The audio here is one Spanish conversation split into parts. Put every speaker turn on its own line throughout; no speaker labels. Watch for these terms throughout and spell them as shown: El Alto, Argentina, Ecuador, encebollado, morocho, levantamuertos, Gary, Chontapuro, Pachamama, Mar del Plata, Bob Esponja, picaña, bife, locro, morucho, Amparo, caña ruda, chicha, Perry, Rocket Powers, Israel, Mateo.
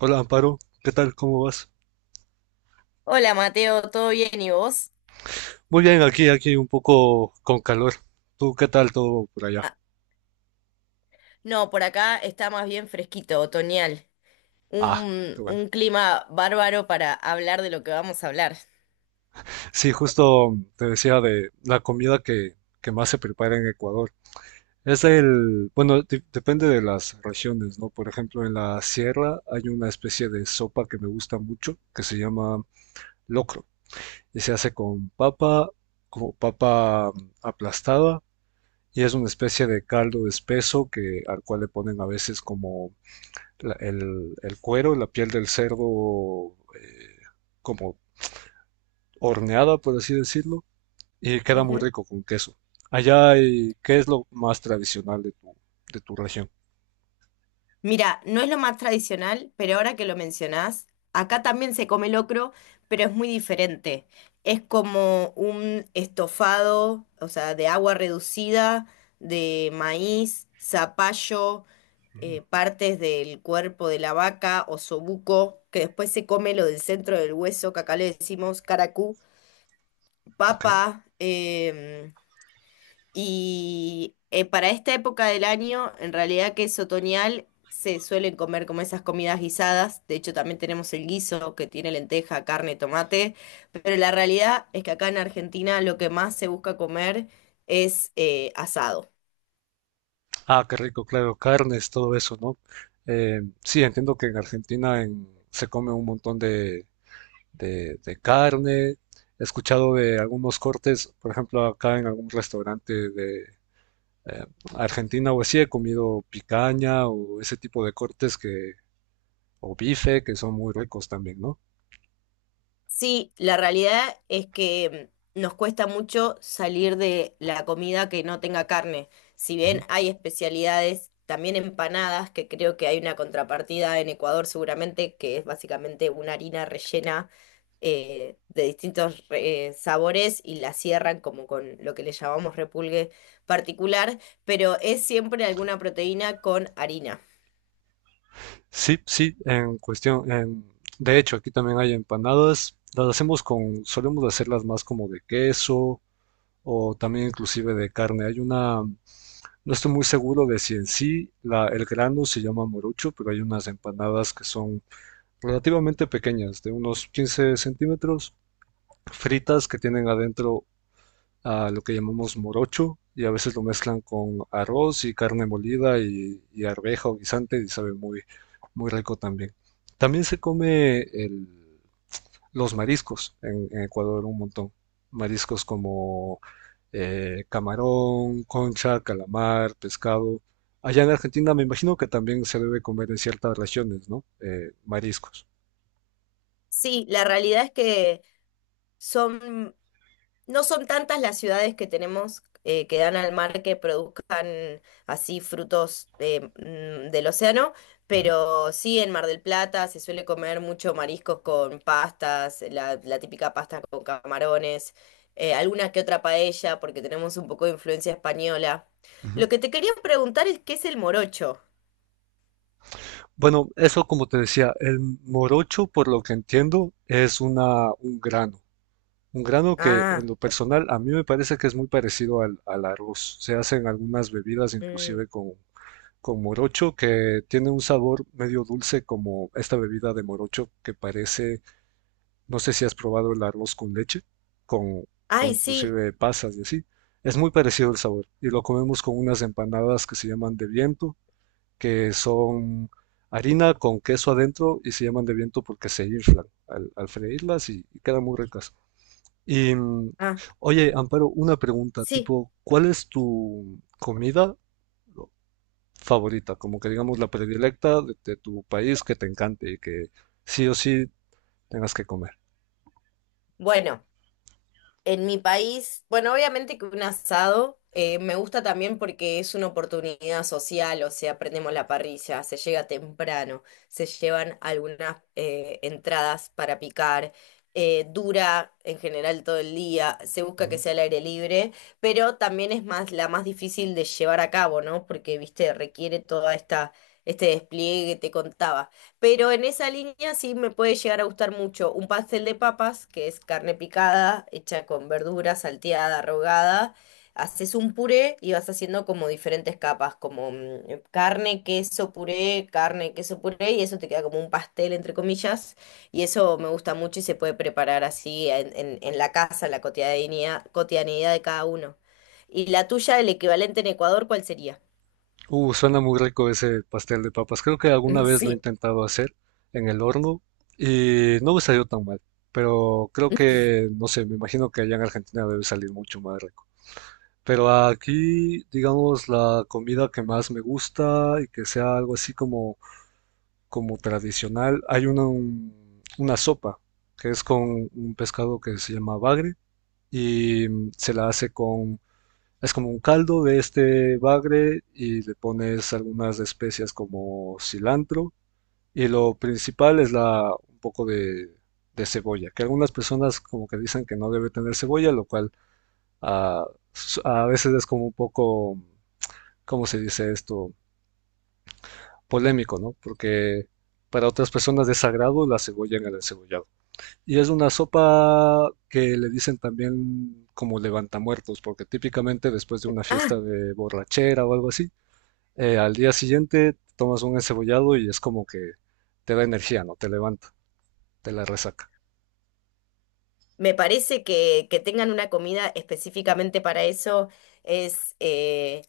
Hola Amparo, ¿qué tal? ¿Cómo vas?
Hola Mateo, ¿todo bien y vos?
Muy bien, aquí un poco con calor. ¿Tú qué tal todo por allá?
Ah, no, por acá está más bien fresquito, otoñal.
Ah, qué
Un,
bueno.
un clima bárbaro para hablar de lo que vamos a hablar.
Sí, justo te decía de la comida que más se prepara en Ecuador. Es bueno, depende de las regiones, ¿no? Por ejemplo, en la sierra hay una especie de sopa que me gusta mucho que se llama locro y se hace con papa, como papa aplastada, y es una especie de caldo espeso que al cual le ponen a veces como el cuero, la piel del cerdo, como horneada, por así decirlo, y queda muy rico con queso. Allá, ¿qué es lo más tradicional de tu región?
Mira, no es lo más tradicional, pero ahora que lo mencionás, acá también se come locro, pero es muy diferente. Es como un estofado, o sea, de agua reducida, de maíz, zapallo, partes del cuerpo de la vaca, osobuco, que después se come lo del centro del hueso, que acá le decimos caracú,
Ok.
papa, y para esta época del año, en realidad que es otoñal, se suelen comer como esas comidas guisadas. De hecho, también tenemos el guiso que tiene lenteja, carne, tomate. Pero la realidad es que acá en Argentina lo que más se busca comer es asado.
Ah, qué rico, claro, carnes, todo eso, ¿no? Sí, entiendo que en Argentina se come un montón de carne. He escuchado de algunos cortes, por ejemplo, acá en algún restaurante de eh, Argentina o así. He comido picaña o ese tipo de cortes o bife, que son muy ricos también, ¿no?
Sí, la realidad es que nos cuesta mucho salir de la comida que no tenga carne. Si bien
Ujú.
hay especialidades, también empanadas, que creo que hay una contrapartida en Ecuador seguramente, que es básicamente una harina rellena de distintos sabores y la cierran como con lo que le llamamos repulgue particular, pero es siempre alguna proteína con harina.
Sí, sí, en cuestión, de hecho, aquí también hay empanadas. Las hacemos solemos hacerlas más como de queso o también inclusive de carne. Hay no estoy muy seguro de si en sí el grano se llama morucho, pero hay unas empanadas que son relativamente pequeñas, de unos 15 cm, fritas, que tienen adentro a lo que llamamos morocho, y a veces lo mezclan con arroz y carne molida y arveja o guisante, y sabe muy, muy rico también. También se come los mariscos en Ecuador un montón. Mariscos como camarón, concha, calamar, pescado. Allá en Argentina me imagino que también se debe comer en ciertas regiones, ¿no? Mariscos.
Sí, la realidad es que son no son tantas las ciudades que tenemos que dan al mar que produzcan así frutos del océano,
Ujú,
pero sí en Mar del Plata se suele comer mucho mariscos con pastas, la típica pasta con camarones, alguna que otra paella, porque tenemos un poco de influencia española.
ujú.
Lo que te quería preguntar es qué es el morocho.
Bueno, eso como te decía, el morocho, por lo que entiendo, es un grano. Un grano que en
Ah,
lo personal a mí me parece que es muy parecido al arroz. Se hacen algunas bebidas
mm,
inclusive con morocho, que tiene un sabor medio dulce, como esta bebida de morocho que parece, no sé si has probado el arroz con leche, con,
ay, sí,
inclusive pasas y así. Es muy parecido el sabor, y lo comemos con unas empanadas que se llaman de viento, que son harina con queso adentro, y se llaman de viento porque se inflan al freírlas, y quedan muy ricas. Y, mm,
ah,
Oye, Amparo, una pregunta,
sí.
tipo, ¿cuál es tu comida favorita? Como que digamos la predilecta de tu país, que te encante y que sí o sí tengas que comer.
Bueno. En mi país, bueno, obviamente que un asado me gusta también porque es una oportunidad social, o sea, prendemos la parrilla, se llega temprano, se llevan algunas entradas para picar, dura en general todo el día, se busca que
Ujú.
sea al aire libre, pero también es más difícil de llevar a cabo, ¿no? Porque, viste, requiere toda esta este despliegue que te contaba. Pero en esa línea sí me puede llegar a gustar mucho un pastel de papas, que es carne picada, hecha con verdura, salteada, rogada. Haces un puré y vas haciendo como diferentes capas, como carne, queso, puré, y eso te queda como un pastel, entre comillas. Y eso me gusta mucho y se puede preparar así en la casa, en la cotidianidad, cotidianidad de cada uno. ¿Y la tuya, el equivalente en Ecuador, cuál sería?
Suena muy rico ese pastel de papas. Creo que alguna vez lo he intentado hacer en el horno y no me salió tan mal, pero creo que, no sé, me imagino que allá en Argentina debe salir mucho más rico. Pero aquí, digamos, la comida que más me gusta y que sea algo así como tradicional, hay una sopa que es con un pescado que se llama bagre, y se la hace es como un caldo de este bagre, y le pones algunas especias como cilantro. Y lo principal es un poco de cebolla, que algunas personas como que dicen que no debe tener cebolla, lo cual, ah, a veces es como un poco, ¿cómo se dice esto?, polémico, ¿no? Porque para otras personas de sagrado la cebolla en el encebollado. Y es una sopa que le dicen también como levantamuertos, porque típicamente después de
Sí.
una fiesta de borrachera o algo así, al día siguiente tomas un encebollado y es como que te da energía, ¿no? Te levanta, te la resaca.
Me parece que tengan una comida específicamente para eso es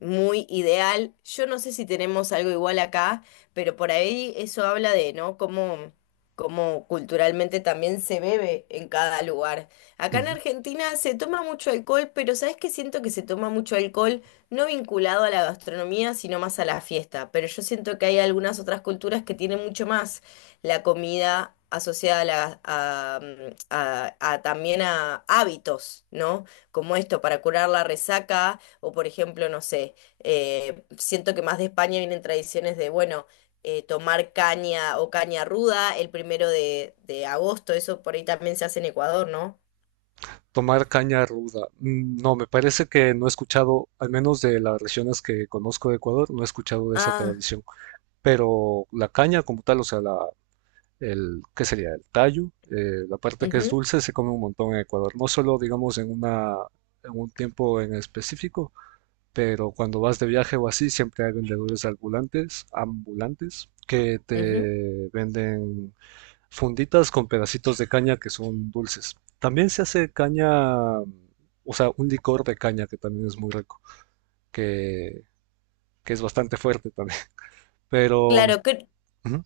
muy ideal. Yo no sé si tenemos algo igual acá, pero por ahí eso habla de, ¿no? Cómo, cómo culturalmente también se bebe en cada lugar. Acá en
Ujú.
Argentina se toma mucho alcohol, pero ¿sabes qué? Siento que se toma mucho alcohol no vinculado a la gastronomía, sino más a la fiesta. Pero yo siento que hay algunas otras culturas que tienen mucho más la comida asociada a, a también a hábitos, ¿no? Como esto, para curar la resaca, o por ejemplo, no sé, siento que más de España vienen tradiciones de, bueno, tomar caña o caña ruda el primero de agosto, eso por ahí también se hace en Ecuador, ¿no?
Tomar caña ruda. Mm, no, me parece que no he escuchado, al menos de las regiones que conozco de Ecuador, no he escuchado de esa
Ah,
tradición. Pero la caña como tal, o sea, ¿qué sería? El tallo, la parte que es
ujú,
dulce se come un montón en Ecuador, no solo digamos en un tiempo en específico, pero cuando vas de viaje o así siempre hay vendedores ambulantes que
ujú.
te venden funditas con pedacitos de caña que son dulces. También se hace caña, o sea, un licor de caña que también es muy rico, que, que es bastante fuerte también, pero...
Claro, que,
Ujú,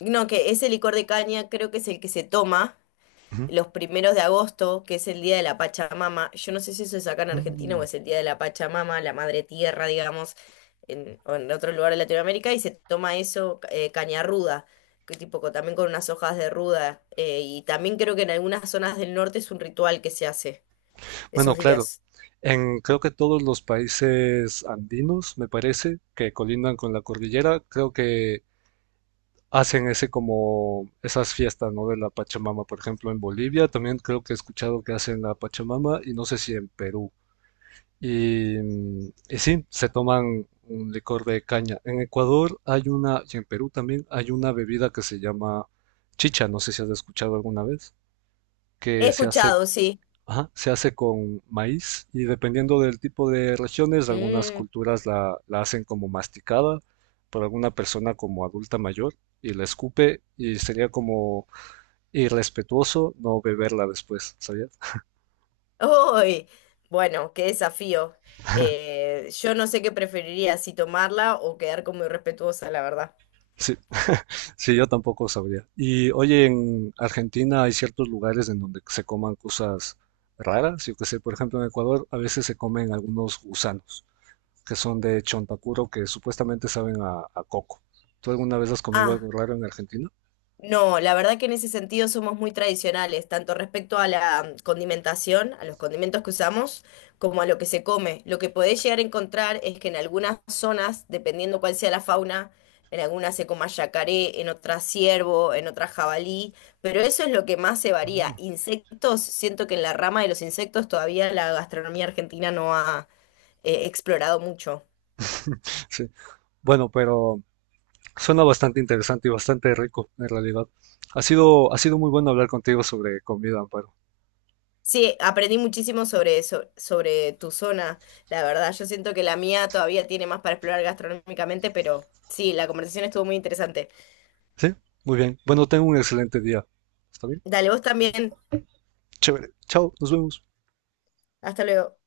no, que ese licor de caña creo que es el que se toma
ujú,
los primeros de agosto, que es el Día de la Pachamama. Yo no sé si eso es acá en Argentina o
mm.
es el Día de la Pachamama, la Madre Tierra, digamos, en, o en otro lugar de Latinoamérica, y se toma eso, caña ruda, que tipo también con unas hojas de ruda. Y también creo que en algunas zonas del norte es un ritual que se hace
Bueno,
esos
claro,
días.
en creo que todos los países andinos, me parece, que colindan con la cordillera, creo que hacen ese como esas fiestas, ¿no? De la Pachamama. Por ejemplo, en Bolivia también creo que he escuchado que hacen la Pachamama, y no sé si en Perú. Y sí, se toman un licor de caña. En Ecuador hay una, y en Perú también hay una bebida que se llama chicha, no sé si has escuchado alguna vez,
He
que se hace.
escuchado, sí.
Ajá, se hace con maíz, y dependiendo del tipo de regiones, algunas
Mm,
culturas la hacen como masticada por alguna persona como adulta mayor, y la escupe, y sería como irrespetuoso no beberla después, ¿sabías?
¡uy! Bueno, qué desafío. Yo no sé qué preferiría, si tomarla o quedar como irrespetuosa, la verdad.
Sí, sí, yo tampoco sabría. Y oye, en Argentina hay ciertos lugares en donde se coman cosas raras, yo qué sé. Por ejemplo, en Ecuador a veces se comen algunos gusanos que son de Chontapuro, que supuestamente saben a coco. ¿Tú alguna vez has comido
Ah.
algo raro en Argentina?
No, la verdad que en ese sentido somos muy tradicionales, tanto respecto a la condimentación, a los condimentos que usamos, como a lo que se come. Lo que podés llegar a encontrar es que en algunas zonas, dependiendo cuál sea la fauna, en algunas se coma yacaré, en otras ciervo, en otras jabalí, pero eso es lo que más se varía.
Mm.
Insectos, siento que en la rama de los insectos todavía la gastronomía argentina no ha explorado mucho.
Sí. Bueno, pero suena bastante interesante y bastante rico, en realidad. Ha sido muy bueno hablar contigo sobre comida, Amparo.
Sí, aprendí muchísimo sobre eso, sobre tu zona, la verdad. Yo siento que la mía todavía tiene más para explorar gastronómicamente, pero sí, la conversación estuvo muy interesante.
Sí, muy bien. Bueno, tengo un excelente día. ¿Está bien?
Dale, vos también.
Chévere. Chao, nos vemos.
Hasta luego.